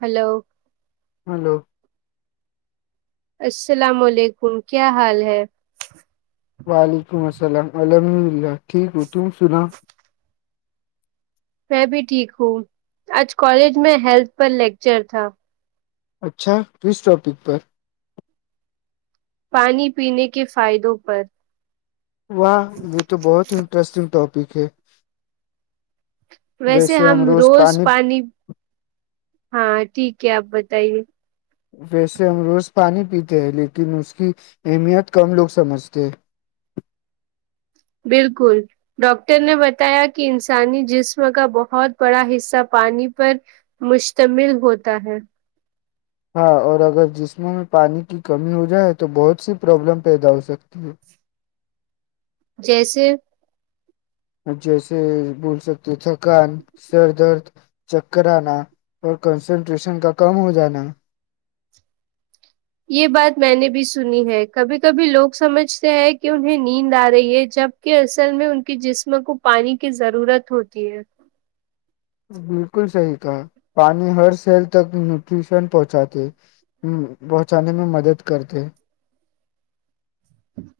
hello hello [unintelligible] السلام علیکم کیا حال ہے وعلیکم السلام الحمد للہ ٹھیک ہو تم سنا [unintelligible] میں بھی ٹھیک ہوں آج کالج میں ہیلتھ پر لیکچر تھا اچھا توس ٹاپک پر [unintelligible] پانی پینے کے فائدوں پر [unintelligible] واہ یہ تو بہت انٹرسٹنگ ٹاپ [unintelligible] [unintelligible] پھے [unintelligible] ویسے ہم روز پانی ہاں ٹھیک ہے آپ بتائیے ویسے ہم روز پانی پیتے ہیں لیکن اس کی اہمیت کم لوگ سمجھتے ہیں [unintelligible] بالکل ڈاکٹر نے بتایا کہ انسانی جسم کا بہت بڑا حصہ پانی پر مشتمل ہوتا ہے ہاں اور اگر جسموں میں پانی کی کمی ہو جائے تو بہت سی پرابلم پیدا ہو سکتی ہے [unintelligible] جیسے جیسے بول سکتے تھکان سر درد چک کررانا اور کنسنٹریشن کا کم ہو جانا [unintelligible] یہ بات میں نے بھی سنی ہے کبھی کبھی لوگ سمجھتے ہیں کہ انہیں نیند آ رہی ہے جبکہ اصل میں ان کے جسم کو پانی کی ضرورت ہوتی ہے بالکل صحیح تھا پانی ہر سیل تک نیوٹریشن پہنچاتے پہنچانے میں مدد کرتے [unintelligible]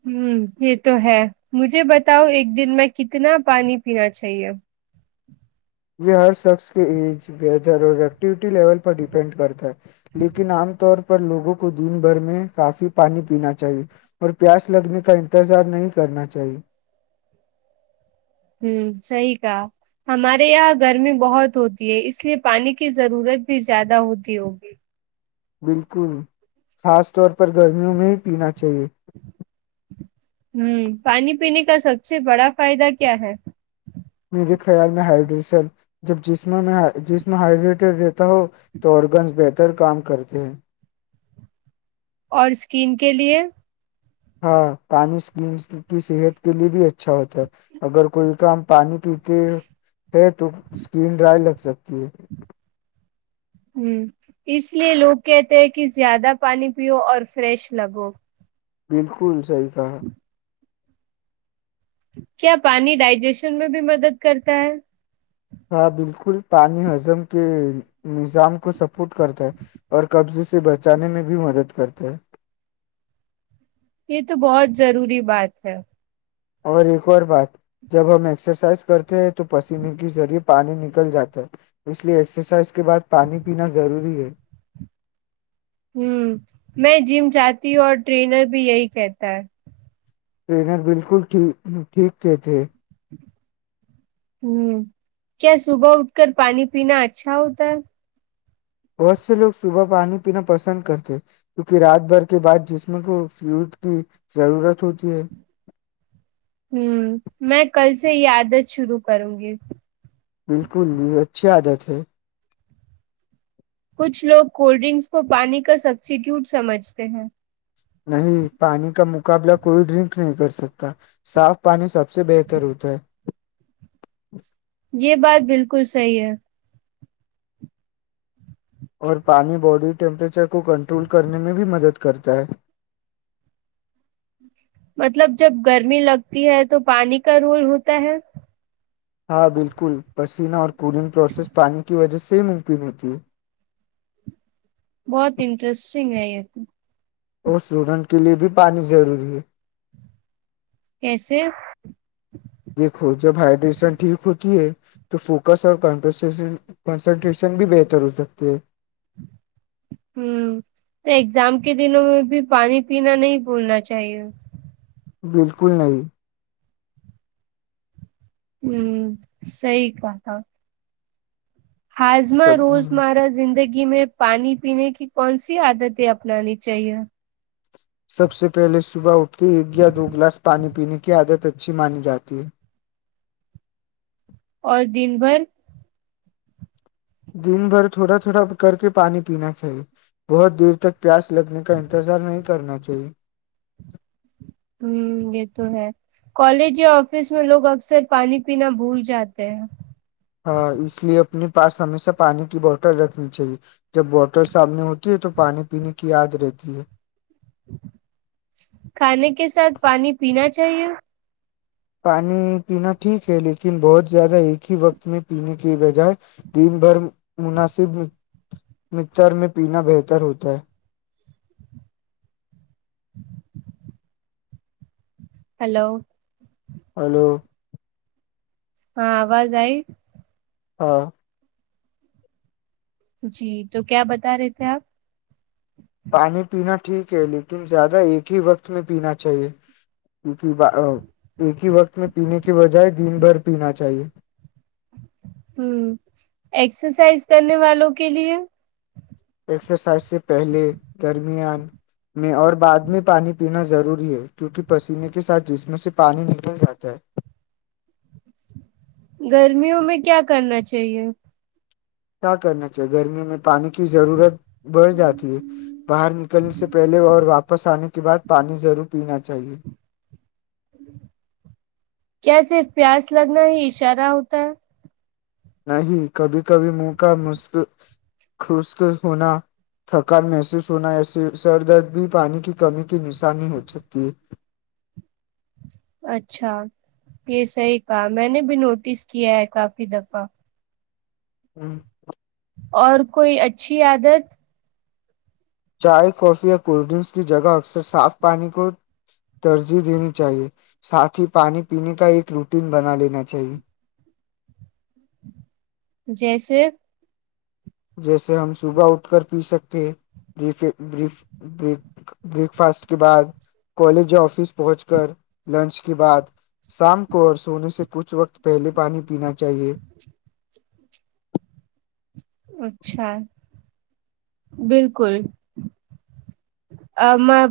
ہ یہ تو ہے مجھے بتاؤ ایک دن میں کتنا پانی پینا چاہیے [unintelligible] یہ ہر شخص کے ای بتر اور ایکٹو [unintelligible] لیول پر ڈیپینڈ کرتا ہے لیکن عام طور پر [unintelligible] پر لوگوں کو دن بھر میں کافی پانی پینا چاہیے اور پیاس لگنے کا انتظار نہیں کرنا چاہیے [unintelligible] ہوں صحی کہا ہمارے یہاں گرمی بہت ہوتی ہے اس لیے پانی کی ضرورت بھی زیادہ ہوتی ہوگی بالکل خاص طور پر گرمیوں میں ہی پینا [unintelligible] چاہیے [unintelligible] ہوں پانی پینے کا سب سے بڑا فائدہ کیا ہے میرے خیال میں ہائیڈریشن جب جسم ہائیڈریٹڈ رہتا ہو تو آگنز بہتر کام کرتے ہیں [unintelligible] اور سکین کے لئے ہاں پانی اسکیمس کی صحت کے لیے بھی اچھا ہوتا ہے اگر کوئی کام پانی [unintelligible] پچ [unintelligible] تو اسکین ڈرائی لگ سکتی ہے [unintelligible] ہ اس لیے لوگ کہتے ہیں کہ زیادہ پانی پیو اور فریش لگو [unintelligible] بالکل [unintelligible] جی کاا [unintelligible] کیا پانی ڈائجیشن میں بھی مدد کرتا ہے ہاں بالکل پانی ہضم کے نظام کو سپورٹ کرتا ہے اور قبضے سے بچانے میں بھی مدد کرتا ہے یہ تو بہت ضروری بات ہے اور ایک اور بات جب ہم ایکسرسائز کرتے ہیں تو پسینے کے ذریعہ پانی نکل جاتا ہے اس لیے ایکسرسائز کے بعد پانی پینا ضروری ہے ہ میں جم جاتی ہوں اور ٹرینر بھی یہی کہتا ہے ٹرینر بالکل ٹھیک کے تھے ہ کیا صبح اٹھ کر پانی پینا اچھا ہوتا ہے بہت سے لوگ صبح پانی پینا پسند کرتے کیونکہ رات بھر کے بعد جسم کو فلوڈ کی ضرورت ہوتی ہے ہوں میں کل سے یہ عادت شروع کروں گی بالکل بھی اچھی عادت ہے کچھ لوگ کولڈ ڈرنکس کو پانی کا سبسٹیٹیوٹ سمجھتے ہیں نہیں پانی کا مقابلہ کوئی ڈرنک نہیں کر سکتا صاف پانی سب سے بہتر ہوتا ہے یہ بات بالکل صحیح ہے اور پانی باڈی ٹیمپریچر کو کنٹرول کرنے میں بھی مدد کرتا ہے مطلب جب گرمی لگتی ہے تو پانی کا رول ہوتا ہے ہاں بالکل پسینہ اور کولنگ پروسیس پانی کی وجہ سے ممکن ہوتی بہت انٹرسٹ چ اور سوڈنٹ کے لیئے بھی پانی ضروری ہے کیسے دیکھو جب ہائیڈریشن ٹھیک ہوتی ہے تو فوکس اور کنسنٹریشن بھی بہتر ہو سکتی ہے ہ تو ایگزام کے دنوں میں بھی پانی پینا نہیں بھولنا چاہیے بالکل نہیں ہوں صحی کہ تھا ہاضما سب روز مارا زندگی میں پانی پینے کی کون سی عادتیں اپنانی چاہیے سب سے پہلے صبح اٹھ کے ایک یا دو گلاس پانی پینے کی عادت اچھی مانی جاتی ہے اور دن بھر دن بھر تھوڑا تھوڑا کر کے پانی پینا چاہیے بہت دیر تک پیاس لگنے کا انتظار نہیں کرنا چاہی [inaudible] ہ یہ تو ہے کالج یا آفس میں لوگ اکثر پانی پینا بھول جاتے ہیں ہاں اس لیے اپنے پاس ہمیشہ پانی کی بوٹل رکھنی چاہیے جب بوٹل سامنے ہوتی ہے تو پانی پینے کی یاد رہتی ہے کھانے کے ساتھ پانی پینا چاہیے پانی پینا ٹھیک ہے لیکن بہت زیادہ ایک ہی وقت میں پینے کی بجائے دن بھر مناسب مر میں پینا بہتر ہوتا ہے ہ ہیلو ہلو ہاں آواز آئی ہاں جی تو کیا بتا رہے تھے آپ پانی پینا ٹھیک ہے لیکن زیادہ ایک ہی وقت میں پینا چاہیے کیونکہ ایک ہی وقت میں پینے کے بجائے دن بھر پینا چاہیے ہوں ایکسرسائز کرنے والوں کے لیے ایکسرسائز سے پہلے درمیان میں اور بعد میں پانی پینا ضروری ہے کیونکہ پسینے کے ساتھ جسم سے پانی نکل جاتا ہے گرمیوں میں کیا کرنا چاہیے کیا کرنا چاہیے گرمیوں میں پانی کی ضرورت بڑھ جاتی ہے باہر نکلنے سے پہلے اور واپس آنے کے کے بعد پانی ضرور پینا چاہیے کیا صرف پیاس لگنا ہی اشارہ ہوتا ہے نہیں کبھی کبھی منہ کا مسک خشک ہونا تھکان محسوس ہونا ایس سر درد بھی پانی کی کمی کی نشانی ہو سکتی ہے اچھا یہ صحی کہ میں نے بھی نوٹس کیا ہے کافی دفعہ ہوں اور کوئی اچھی عادت چائے کافی یا کولڈ ڈرنکس کی جگہ اکثر صاف پانی کو ترجیح دینی چاہیے، ساتھ ہی پانی پینے کا ایک روٹین بنا لینا چاہیئے جیسے جیسے ہم صبح اٹھ کر پی سکتے بریکفاسٹ کے بعد کالج یا آفس پہنچ کر لنچ کے بعد شام کو اور سونے سے کچھ وقت پہلے پانی پینا چاہیئے اچھا بالکل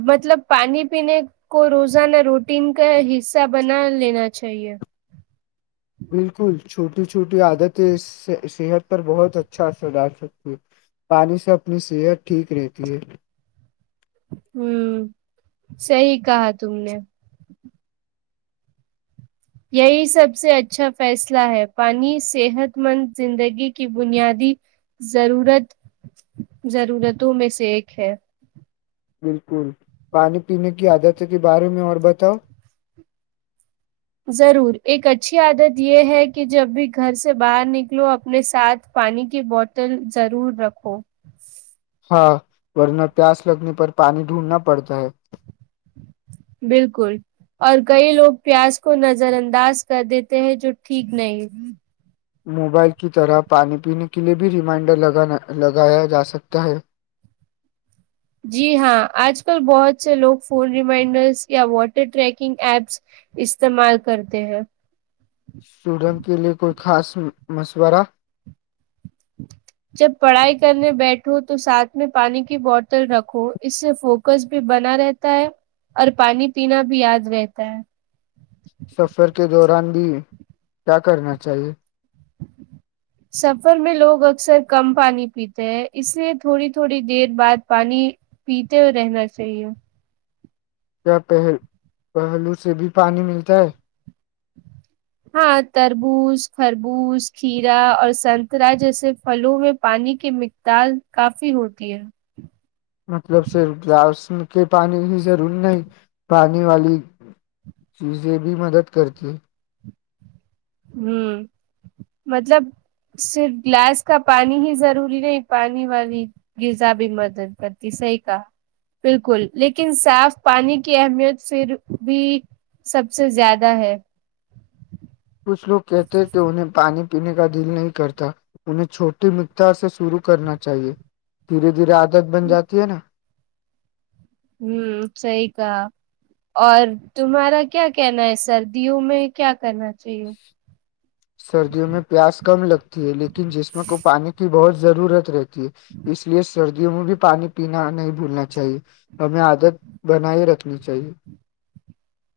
مطلب پانی پینے کو روزانہ روٹین کا حصہ بنا لینا چاہیے بالکل چھوٹی چھوٹی عادتیں اس سے صحت پر بہت اچھا اثر ڈال سکتی ہیں پانی سے اپنی صحت ٹھیک رہتی ہے ہوں صی کہا تم نے یہی سب سے اچھا فیصلہ ہے پانی صحت مند زندگی کی بنیادی ضرورت ضرورتوں میں سے ایک ہے بالکل پانی پینے کی عادت کے بارے میں اور بتاؤ ضرور ایک اچھی عادت یہ ہے کہ جب بھی گھر سے باہر نکلو اپنے ساتھ پانی کی بوتل ضرور رکھو ہاں ورنہ پیاس لگنے پر پانی ڈھونڈنا پڑتا ہے بالکل اور کئی لوگ پیاز کو نظر انداز کر دیتے ہیں جو ٹھیک نہیں موبائل کی طرح پانی پینے کے لیئے بھی ریمائنڈر لگایا جا سکتا ہے جی ہاں آج کل بہت سے لوگ فون ریمائنڈرس یا واٹر ٹریکنگ ایپس استعمال کرتے ہیں سویڈن کے لیے کوئی خاص مشورہ جب پڑھائی کرنے بیٹھو تو ساتھ میں پانی کی بوتل رکھو اس سے فوکس بھی بنا رہتا ہے اور پانی پینا بھی یاد رہتا ہے سفر کے دوران بھی کیا کرنا چاہیے سفر میں لوگ اکثر کم پانی پیتے ہیں اس لیئے تھوڑی تھوڑی دیر بعد پانی پیتے ہو رہنا چاہیے کیا پ پہلو سے بھی پانی ملتا ہے ہاں تربوز خربوز کھیرا اور سنترہ جیسے پھلوں میں پانی کی مقدار کافی ہوتی ہے مطلب صرف گلاس کے پانی ہی ضرور نہیں پانی والی چیزیں بھی مدد کرتی ہ مطلب صرف گلاس کا پانی ہی ضروری نہیں پانی والی غذا بھی مدد کرتی صحیح کہا بالکل لیکن صاف پانی کی اہمیت پھر بھی سب سے زیادہ ہے کچھ لوگ کہتے ہیں کہ انہیں پانی پینے کا دل نہیں کرتا انہیں چھوٹی مقدار سے شروع کرنا چاہیے دھیرے دھیرے آج مدد بن جاتی ہے نا ہوں صحیح کہا اور تمہارا کیا کہنا ہے سردیوں میں کیا کرنا چاہیے سردیوں میں پیاس کم لگتی ہے لیکن جسم کو پانی کی بہت ضرورت رہتی ت اس لیے سر بھی پانی پینا نہیں بھولنا چاہیے ہمیں عادت بنائے رکھنی چاہیے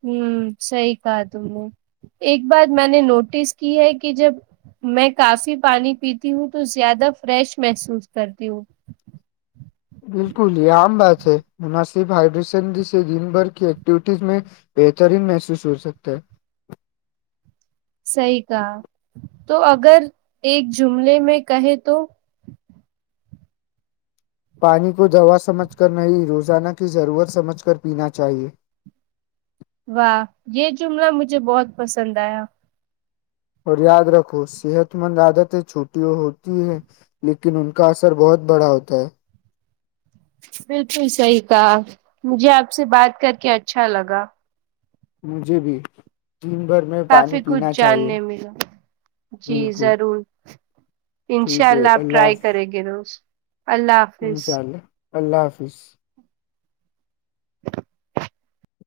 ہوں صحیح کہا تم نے ایک بار میں نے نوٹس کی ہے کہ جب میں کافی پانی پیتی ہوں تو زیادہ فریش محسوس کرتی ہوں بالکل یہ عام بات ہے، مناسب ہائیڈریشن جسے دن بھر کی ایکٹیویٹیز میں بہترین محسوس ہوسکتا ہے صحیح کہا تو اگر ایک جملے میں کہے تو پانی کو دوا سمجھ کر نہیں، روزانہ کی ضرورت سمجھ کر پینا چاہیئے واہ یہ جملہ مجھے بہت پسند آیا اور یاد رکھو صحت مند عادتیں چھوٹیوں ہوتی ہیں لیکن ان کا اثر بہت بڑا ہوتا ہے بالکل صحی کہا مجھے آپ سے بات کر کے اچھا لگا مجھے بھی دن بھر میں پانی کافی کچھ پینا چاہیے جاننے ملاو جی بالکل ضرور انشاء ٹھیک ہے اللہ آپ ٹرائی حافظ کریں گے روز اللہ حافظ انشاء [unintelligible] اللہ اللہ حافظ [unintelligible]